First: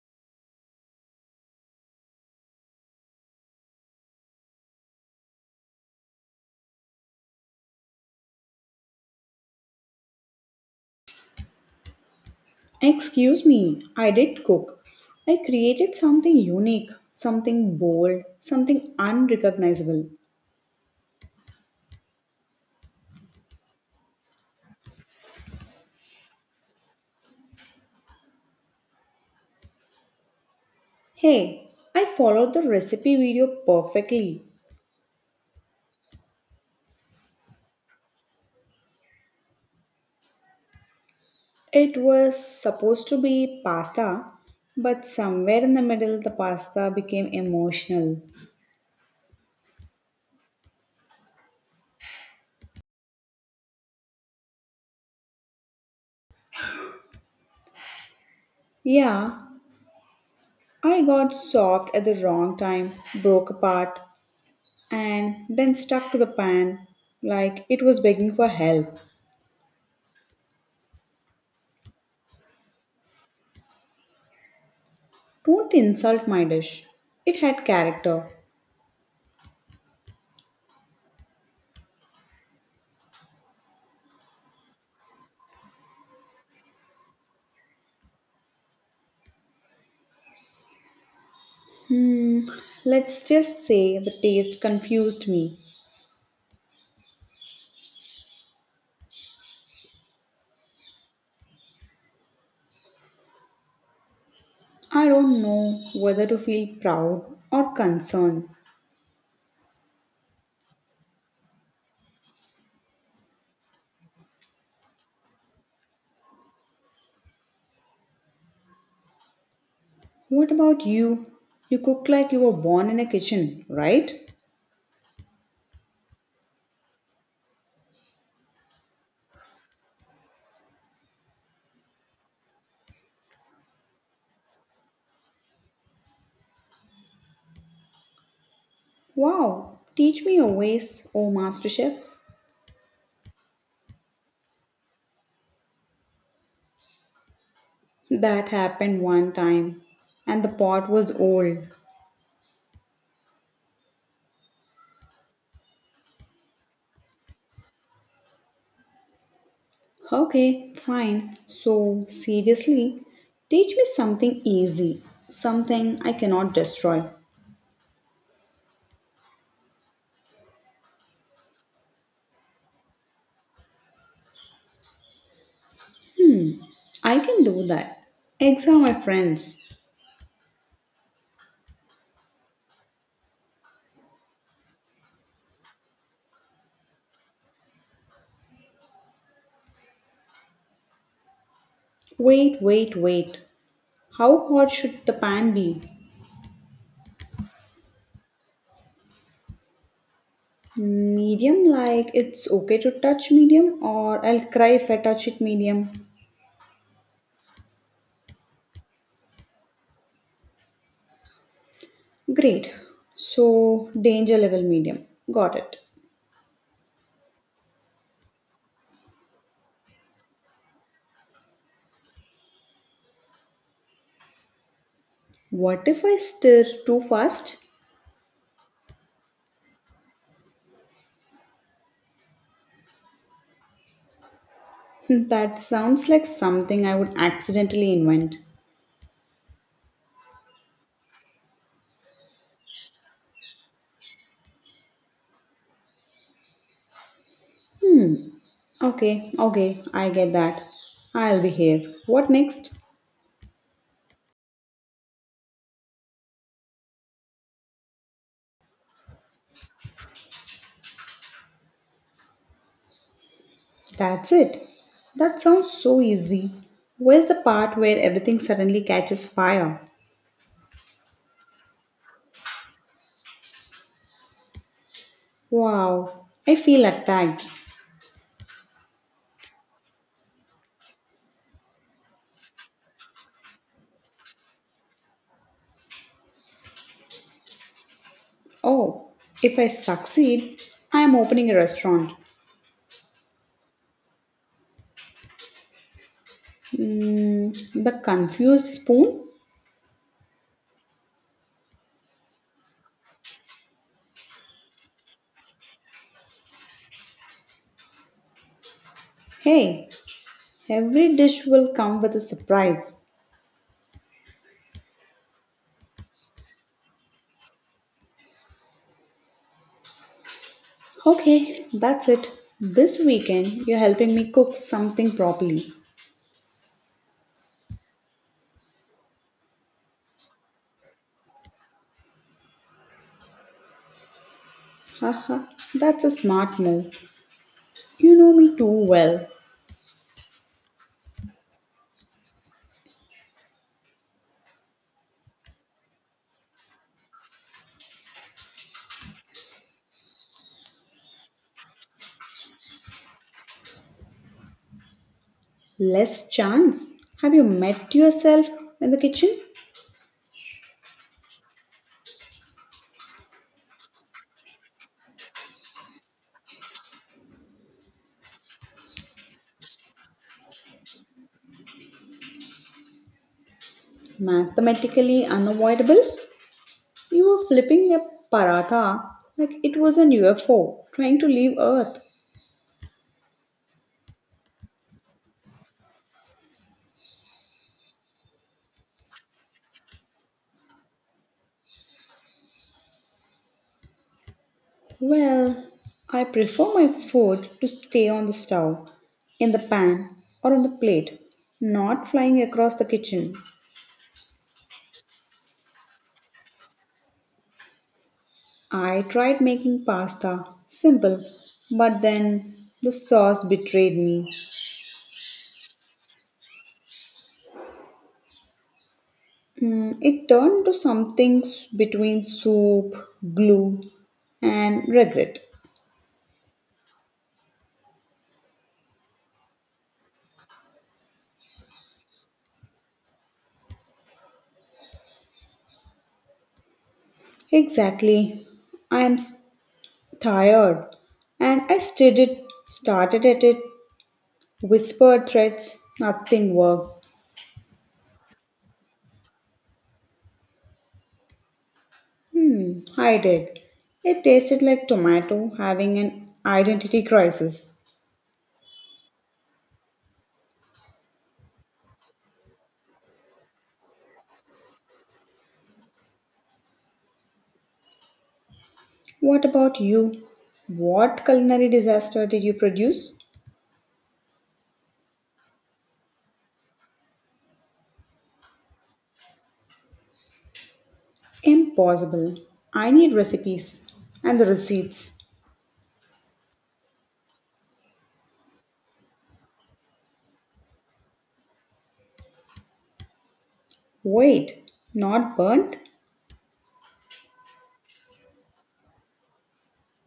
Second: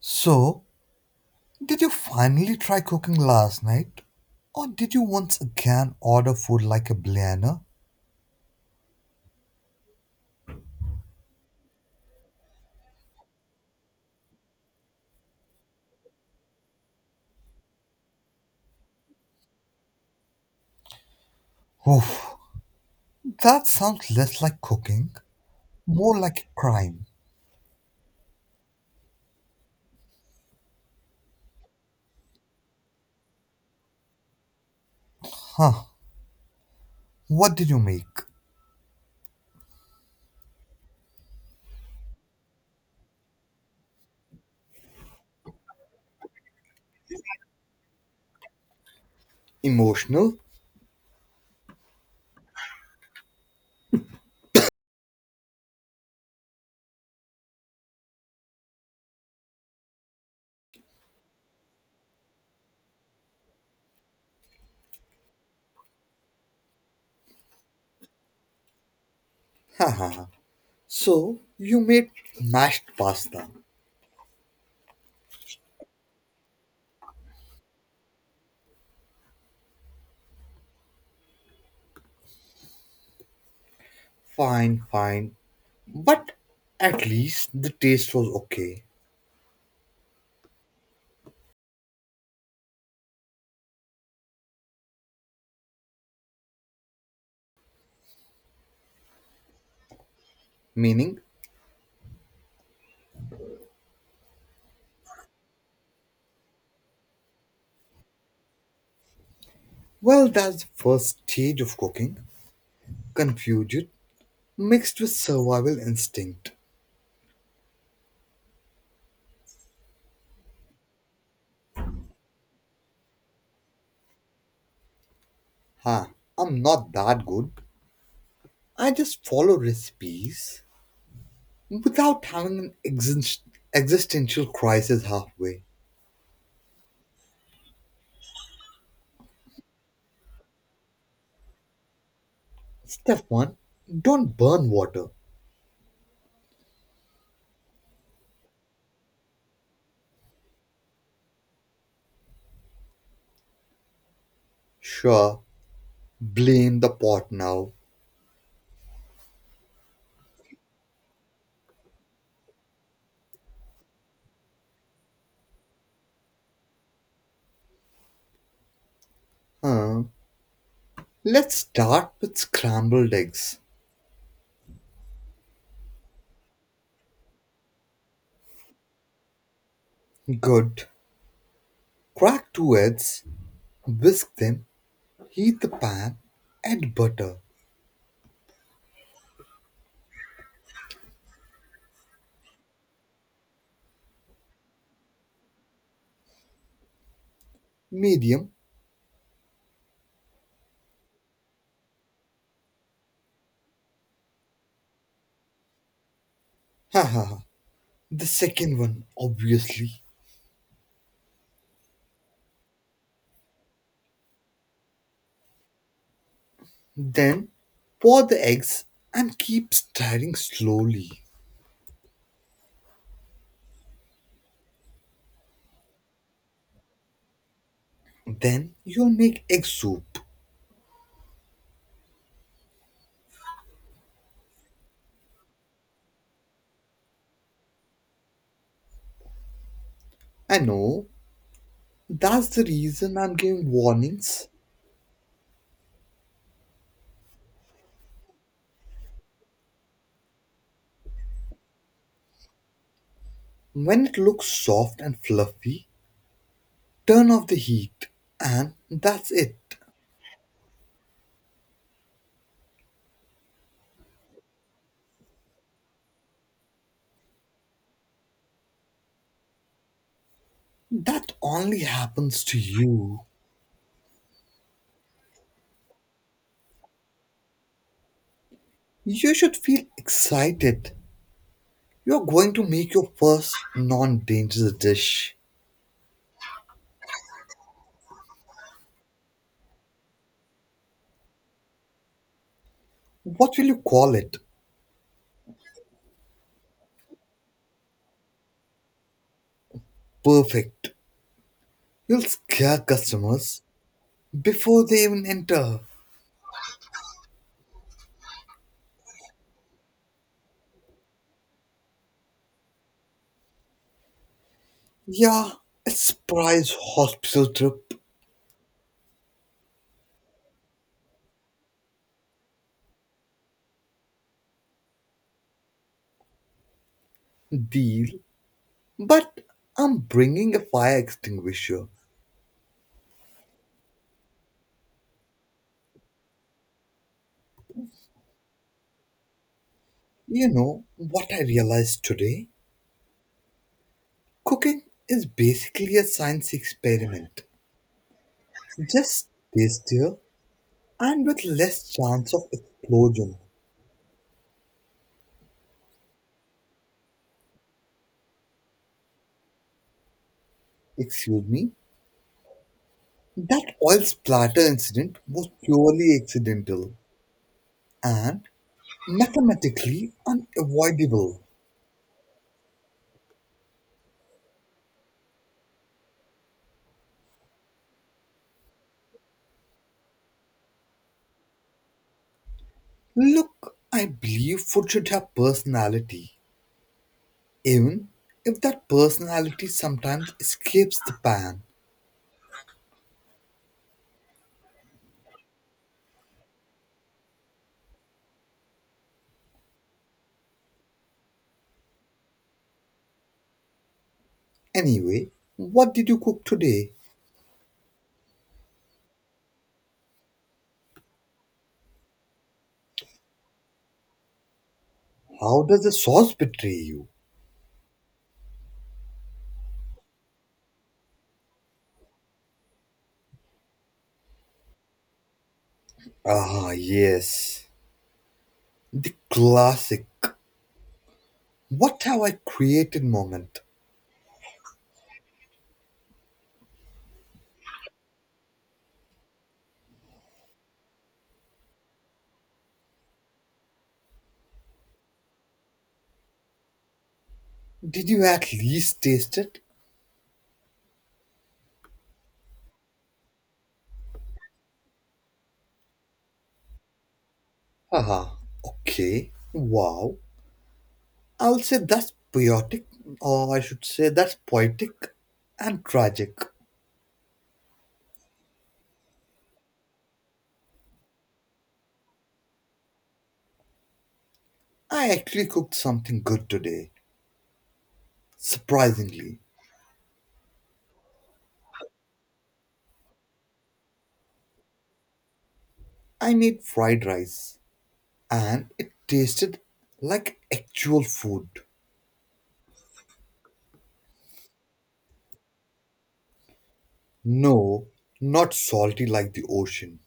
So, did you finally try cooking last night? Or did you once again order food like a billionaire? Excuse me, I did cook. I created something unique, something bold, something unrecognizable. Oof, that sounds less like cooking, more like a crime. Hey, I followed the recipe video perfectly. Huh, what did you make? It was supposed to be pasta, but somewhere in the middle, the pasta became emotional. Emotional? Yeah, I got soft at the wrong time, broke apart, and then stuck to the pan like it was begging for help. Haha. You made mashed pasta. Don't insult my dish. It had character. Fine, fine. But at least the taste was okay. Hmm, let's just say the taste confused me. Meaning, I don't know whether to feel proud or concerned. That's the first stage of cooking. Confusion mixed with survival instinct. What about you? You cook like you were born in a kitchen, right? Huh, I'm not that good. I just follow recipes without existential crisis halfway. Wow, teach me your ways, oh master chef. Step one, don't burn water. That happened one time, and the pot was old. Sure, blame the pot now. Okay, fine. So, seriously, teach me something easy, something I cannot destroy. Huh. Let's start with scrambled eggs. I can do that. Eggs are my friends. Good. Crack two eggs, whisk them, heat the pan, add butter. Wait. How hot should the pan be? Medium. Medium, like it's okay to touch medium, or I'll cry if I touch it medium. Ha ha ha. The second one, obviously. Great. So, danger level medium. Got it. Then pour the eggs and keep stirring slowly. What if I stir too fast? Then you'll make egg soup. That sounds like something I would accidentally invent. I know, that's the reason I'm giving warnings. Hmm. Okay, I get that. I'll behave. What next? When it looks soft and fluffy, turn off the heat. And that's it. That's it. That sounds so easy. Where's the part where everything suddenly catches fire? That only happens to you. Wow, I feel attacked. You should feel excited. You're going to make your first non dangerous dish. Oh, if I succeed, I am opening a restaurant. What will you call it? Mm, the confused spoon? Perfect. You'll scare customers before they even enter. Hey, every dish will come with a surprise. Yeah, it's prize hospital trip Okay, that's it. This weekend, you're helping me cook something properly. deal, but I'm bringing a fire extinguisher. Haha, that's a smart move. You know me too well. You know what I realized today? Cooking is basically a science experiment. Just tastier and with less chance of explosion. Less chance? Have you met yourself in the kitchen? Excuse me. That oil splatter incident was purely accidental and mathematically unavoidable. Mathematically unavoidable? You were flipping a paratha like it was an UFO trying to leave Earth. Look, I believe food should have personality, even if that personality sometimes escapes the pan. Well, I prefer my food to stay on the stove, in the pan, or on the plate, not flying across the kitchen. Anyway, what did you cook today? I tried making pasta, simple, but then the sauce betrayed me. How does the sauce betray you? Mm, it turned to something between soup, glue, and regret. Ah, yes, the classic. What have I created moment? Exactly. I am tired. And started at it, whispered threats, nothing worked. Did you at least taste it? Hmm, I did. It tasted like tomato having an identity crisis. Ah, okay. Wow. I'll say that's poetic, or I should say that's poetic and tragic. What about you? What culinary disaster did you produce? I actually cooked something good today. Surprisingly, Impossible. I need recipes and the receipts. I made fried rice and it tasted like actual food. Wait, not burnt? No, not salty like the ocean.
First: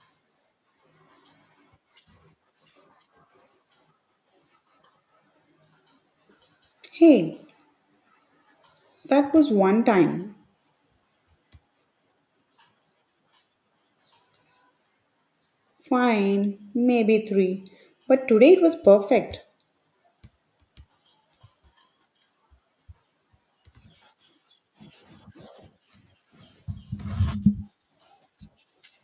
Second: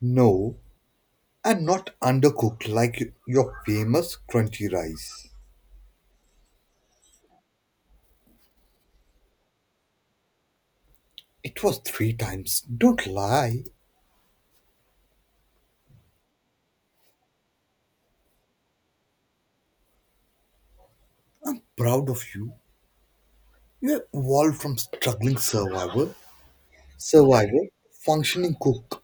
No, and not undercooked like your famous crunchy rice. Hey, that was one time. It was three times. Don't lie. Fine, maybe three. But today it was perfect. I'm proud of you. You have evolved from survivor, functioning cook.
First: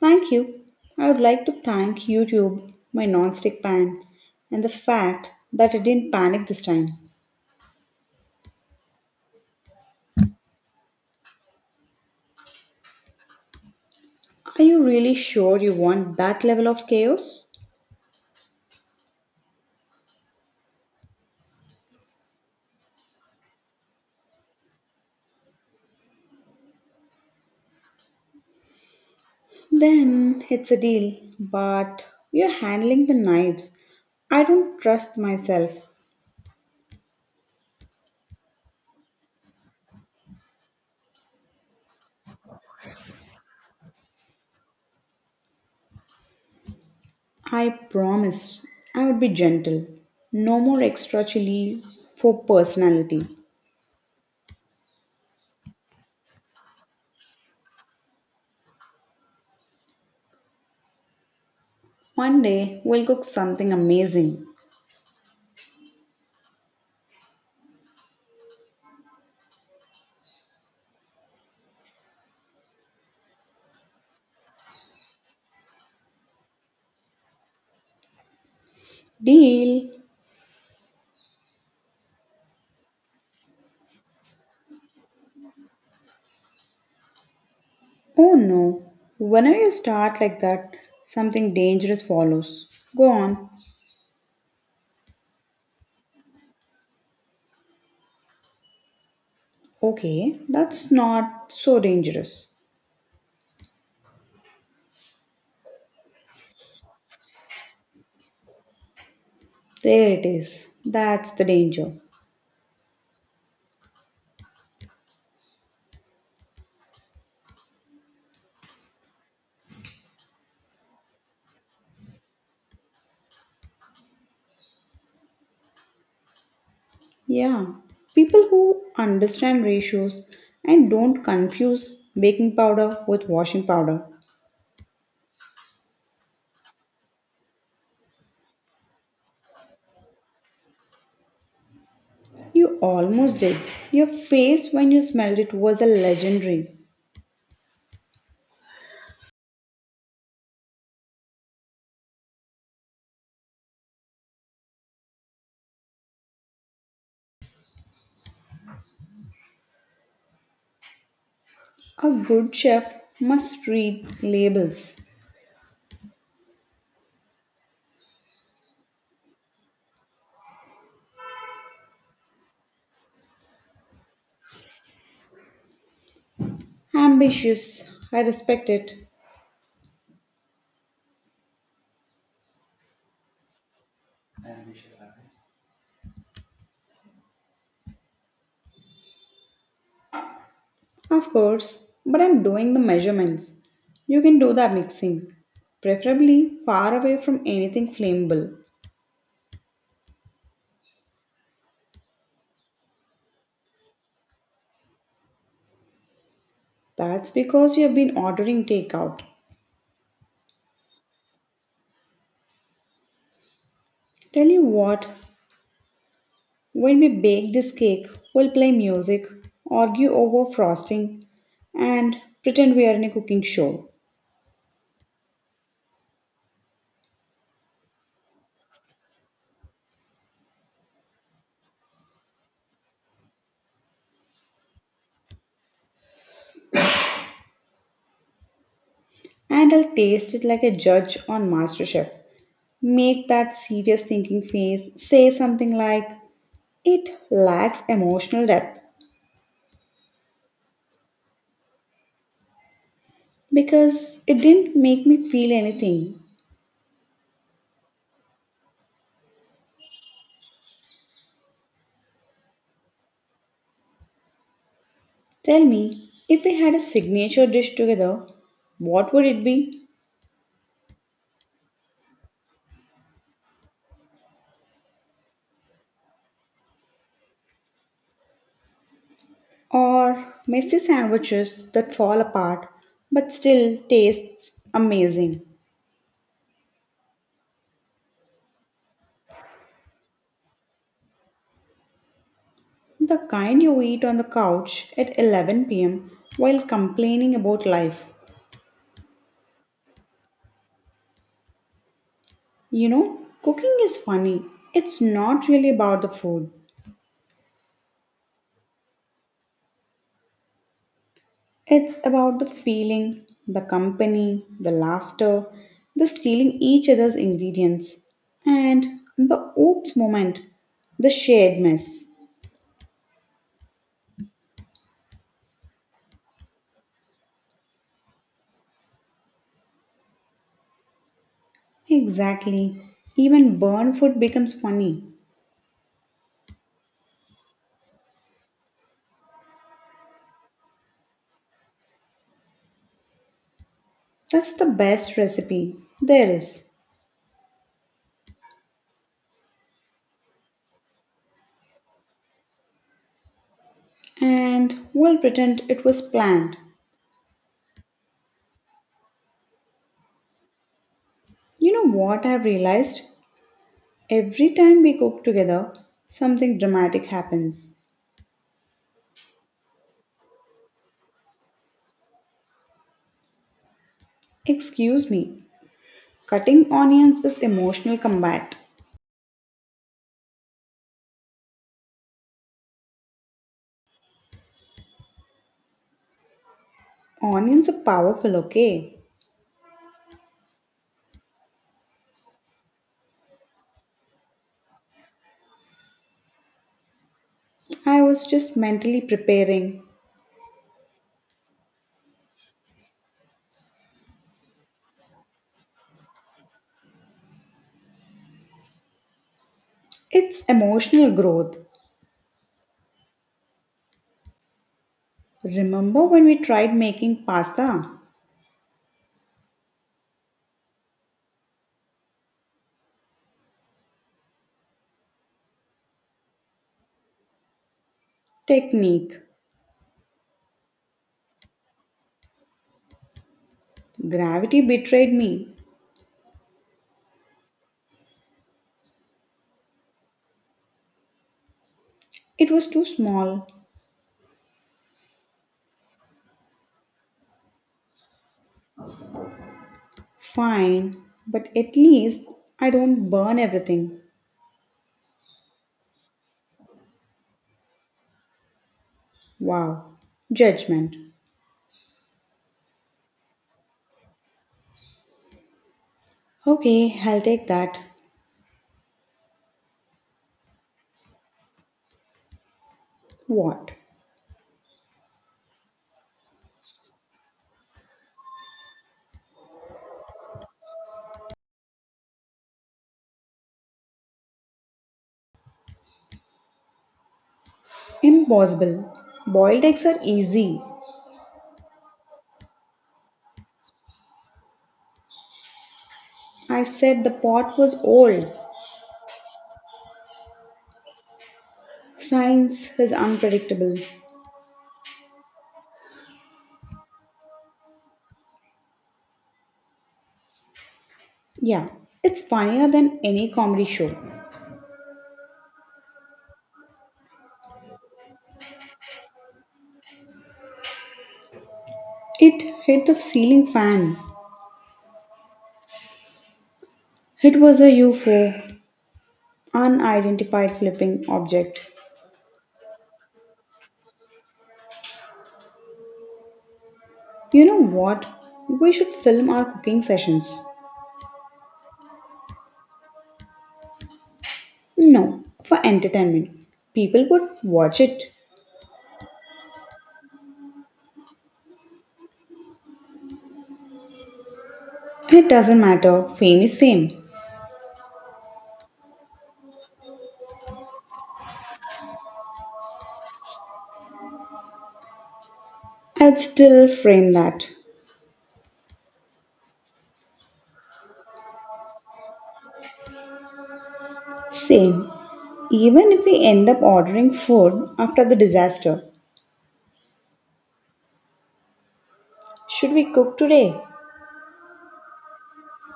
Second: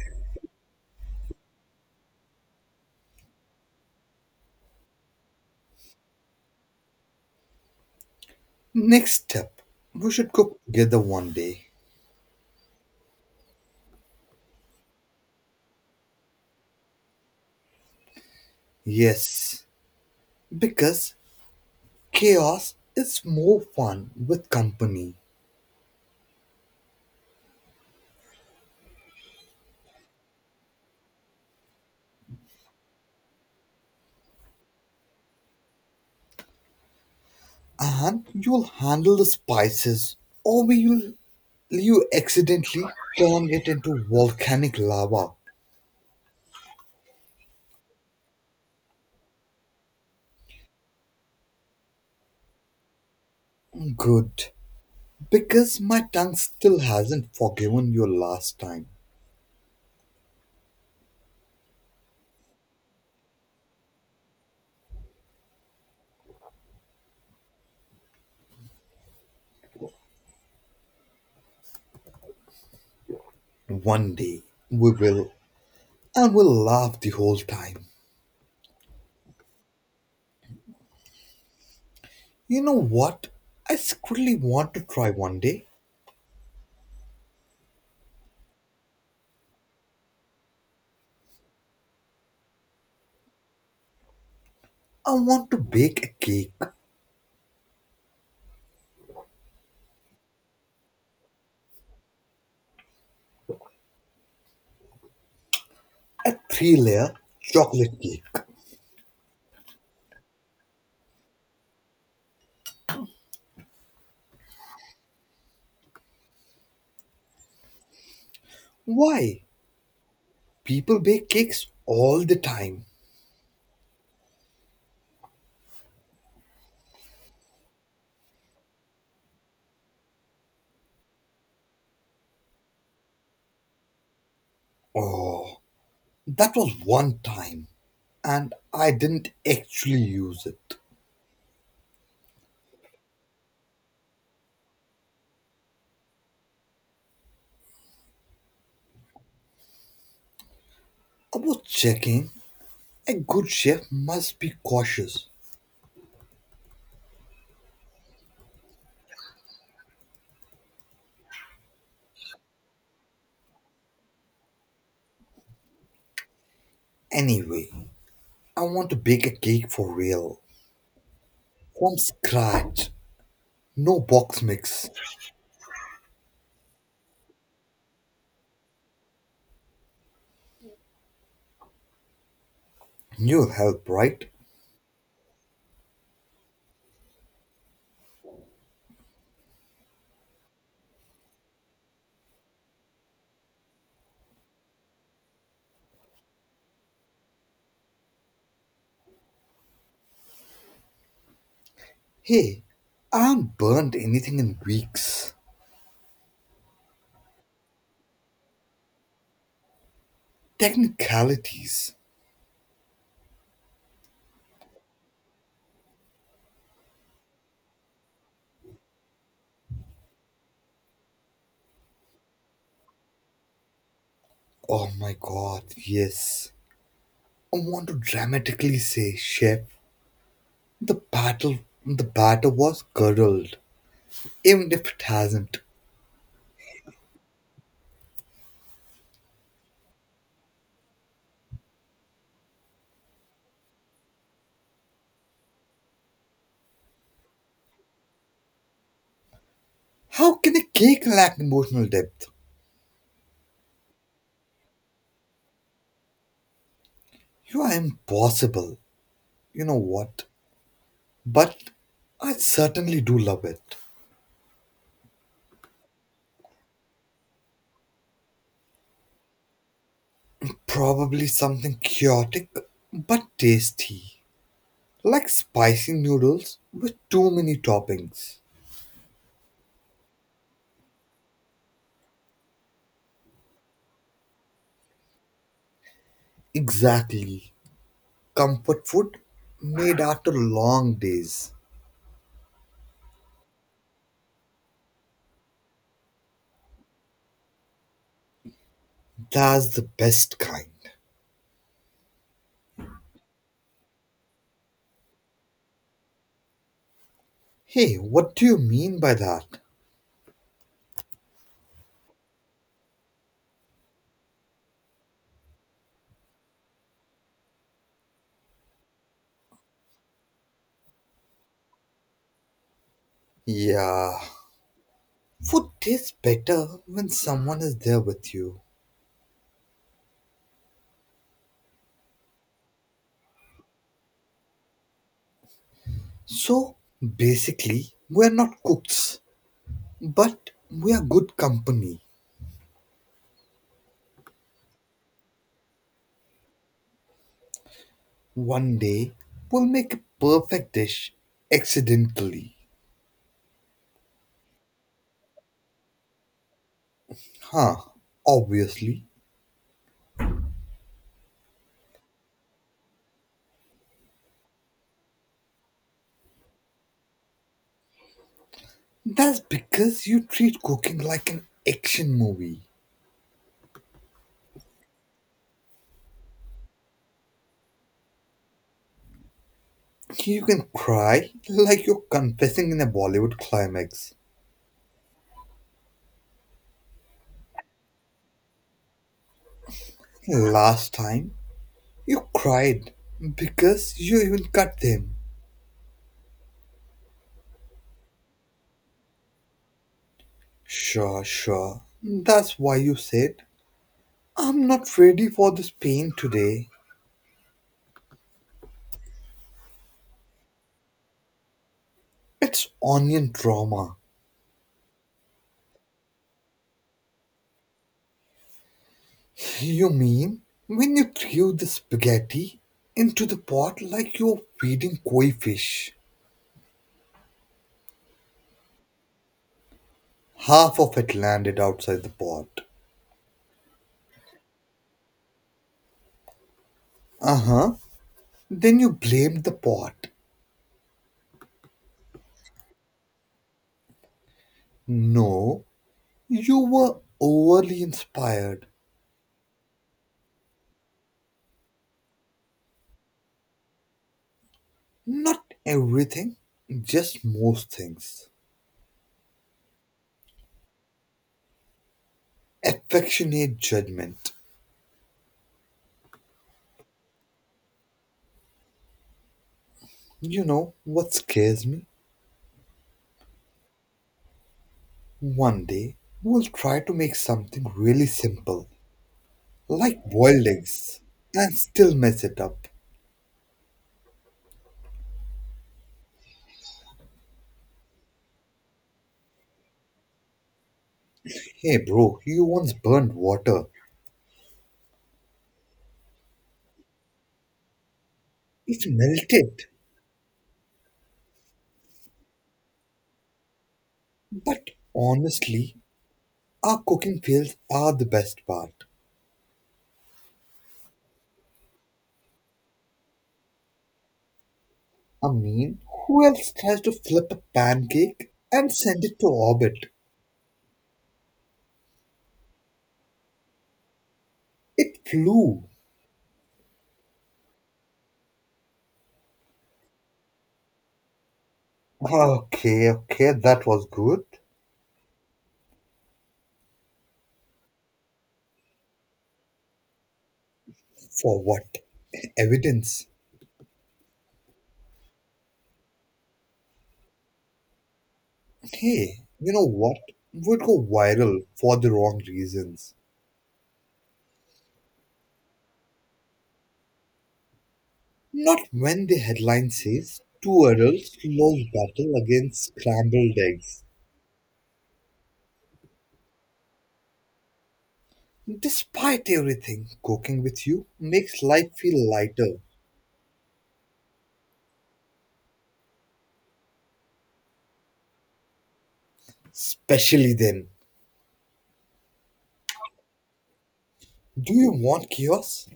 Thank you. I would like to thank YouTube, my non-stick pan, and the fact that I didn't panic this time. Next step, we should cook together one day. Are you really sure you want that level of chaos? Yes, because chaos is more fun with company, Then it's a deal, but you're handling the knives. I don't trust myself. and you'll handle the spices, or will you accidentally turn it into volcanic lava? I promise I would be gentle. No more extra chili for personality. Good, because my tongue still hasn't forgiven you last time. One day we'll cook something amazing. One day we will, and we'll laugh the whole time. Deal? You know what? I secretly want to try one day. Oh no. Whenever you start like that, something dangerous follows. Go on. I want to bake a cake, Okay, that's not so dangerous. a three layer chocolate cake. There it is. That's the danger. Why? People bake cakes all the time. Yeah. People who understand ratios and don't confuse baking powder with washing powder. Oh, that was one time, and I didn't actually use it. You almost did. Your face when you smelled it was a legendary. I was checking. A good chef must be cautious. A good chef must read labels. Anyway, I want to bake a cake for real. From scratch. No box mix. Ambitious, I respect it. You'll help, right? Of course, but I'm doing the measurements. You can do the mixing, preferably far away from anything flammable. Hey, I haven't burned anything in weeks. That's because you have been ordering takeout. Technicalities. Tell you what, when we bake this cake, we'll play music, argue over frosting, and pretend we are in a cooking show. Oh my god, yes. I want to dramatically say, Chef, The battle the batter was curdled, even if it hasn't. And I'll taste it like a judge on MasterChef. Make that serious thinking face, say something like, it lacks emotional depth How can a cake lack emotional depth? because it didn't make me feel anything. You are impossible. You know what? But I certainly do love it. Tell me, if we had a signature dish together, what would it be? Probably something chaotic but tasty. Like spicy noodles with too many toppings. Or messy sandwiches that fall apart but still tastes amazing. Exactly. Comfort food made after long days. The kind you eat on the couch at 11 p.m. while complaining about life. That's the best kind. You know, cooking is funny. It's not really about the food, Hey, what do you mean by that? it's about the feeling, the company, the laughter, the stealing each other's ingredients, and the oops moment, the shared mess. Yeah, food tastes better when someone is there with you. Exactly. Even burned food becomes funny. So basically, we're not cooks, but we are good company. That's the best recipe there is. One day, we'll make a perfect dish accidentally. And we'll pretend it was planned. Huh, obviously. You know what I've realized? Every time we cook together, something dramatic happens. That's because you treat cooking like an action movie. Excuse me, cutting onions is emotional combat. You can cry like you're confessing in a Bollywood climax. Onions are powerful, okay? Last time, you cried because you even cut them. I was just mentally preparing. Sure, sure. That's why you said, I'm not ready for this pain today. It's emotional growth. It's onion trauma. Remember when we tried making pasta? You mean when you threw the spaghetti into the pot like you were feeding koi fish? Technique. Half of it landed outside the pot. Gravity betrayed me. Uh huh. Then you blamed the pot. It was too small. No, you were overly inspired. Fine, but at least I don't burn everything. Not everything, just most things. Wow. Judgment. Affectionate judgment. Okay, I'll take that. You know what scares me? What? One day we'll try to make something really simple, like boiled eggs, and still mess it up. Impossible. Boiled eggs are easy. Hey bro, you once burned water. I said the pot was old. It melted. Science is unpredictable. But honestly, our cooking fails are the best part. Yeah, it's funnier than any comedy show. I mean, who else tries to flip a pancake and send it to orbit? It hit the ceiling fan. It flew. It was a UFO, unidentified flipping object. Okay, okay, that was good. You know what? We should film our cooking sessions. For what? Evidence. No, for entertainment. People would watch it. Hey, you know what would go viral for the wrong reasons? It doesn't matter, fame is fame. Not when the headline says two adults lost battle against scrambled eggs. I'd still frame that. Despite everything, cooking with you makes life feel lighter, Same. Even if we end up ordering food after the disaster. especially then. Should we cook today? Do you want chaos?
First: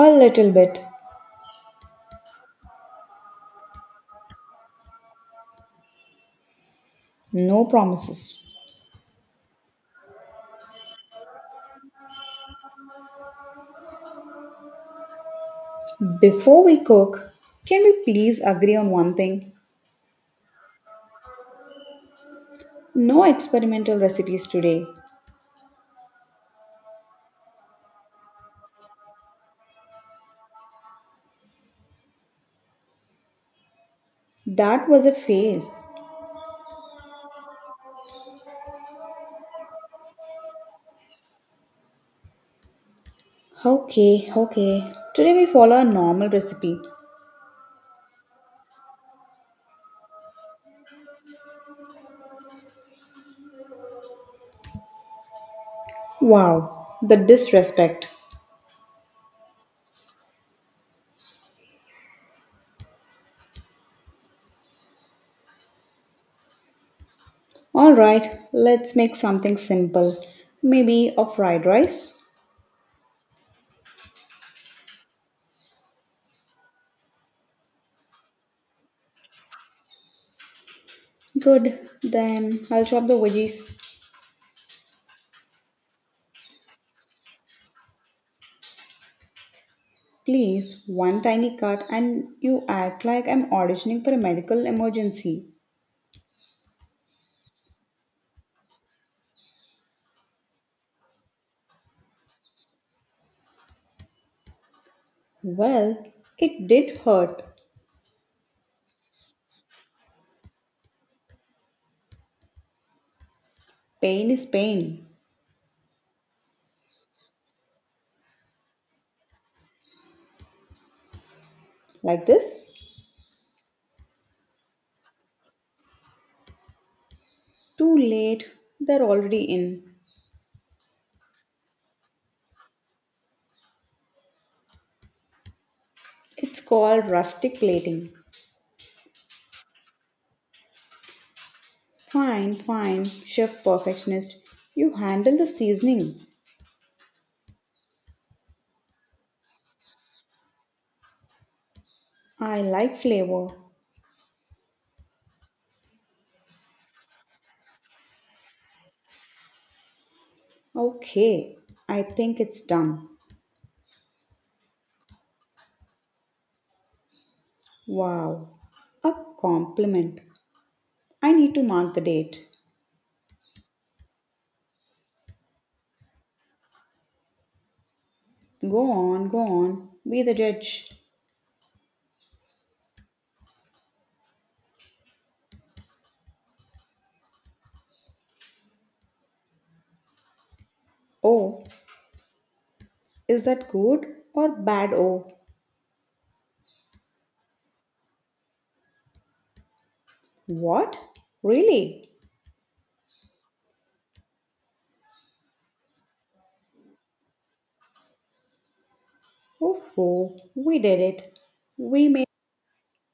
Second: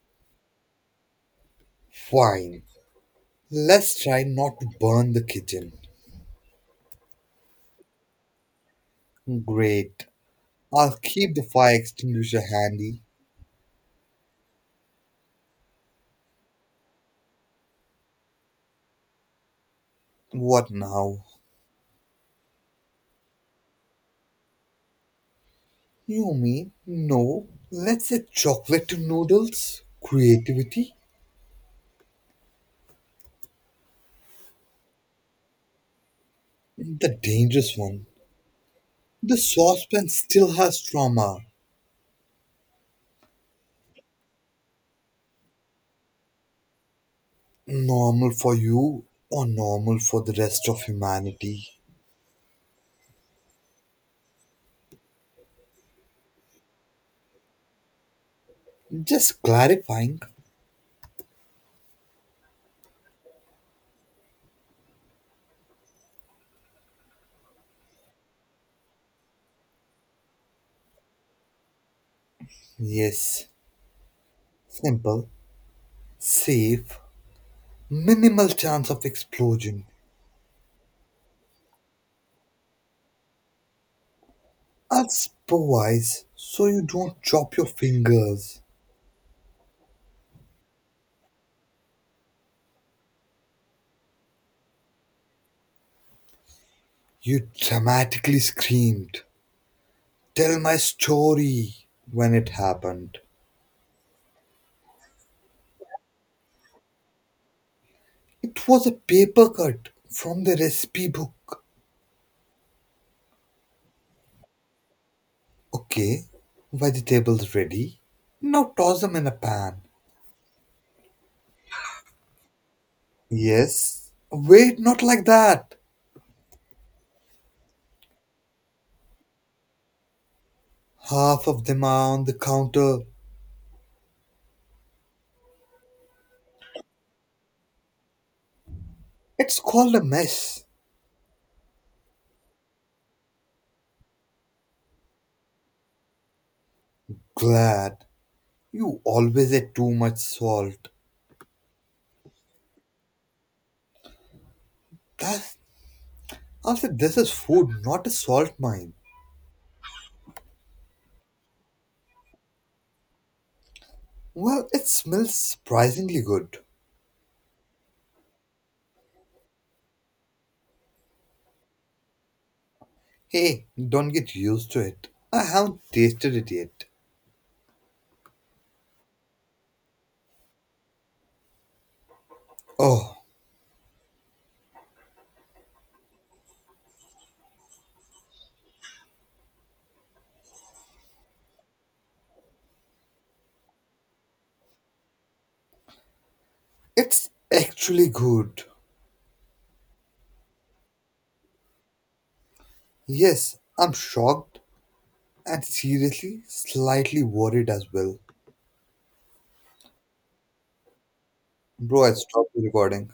A little bit. Fine. Let's try not to burn the kitchen. No promises. Great. I'll keep the fire extinguisher handy. Before we cook, can we please agree on one thing? What now? No experimental recipes today. You mean no? Let's say chocolate noodles, creativity, That was a phase. the dangerous one. The saucepan still has trauma. Okay. Today we follow a normal recipe. Normal for you or normal for the rest of humanity. Wow, the disrespect. Just clarifying. Alright, let's make something simple. Maybe a fried rice? Yes, simple, safe, minimal chance of explosion. Good, then I'll chop the veggies. I'll supervise so you don't chop your fingers. Please, one tiny cut, and you act like I'm auditioning for a medical emergency. You dramatically screamed, Tell my story when it happened. Well, it did hurt. It was a paper cut from the recipe book. Pain is pain. Okay, vegetables ready. Now toss them in a pan. Like this? Yes. Wait, not like that. Too late. They're already in. Half of them are on the counter. It's called rustic plating. It's called a mess. Fine, chef perfectionist. You handle the seasoning. Glad. You always ate too much salt. I like flavor. That's, I said this is food, not a salt mine. Okay, I think it's done. Well, it smells surprisingly good. Wow, a compliment. I need to mark the date. Hey, don't get used to it. I haven't tasted it yet. Go on. Be the judge. Oh, Oh, is that good or bad? Oh, it's actually good. what? Really? Yes, I'm shocked and seriously slightly worried as well. Oh, we did it. Bro, We I made stopped the recording.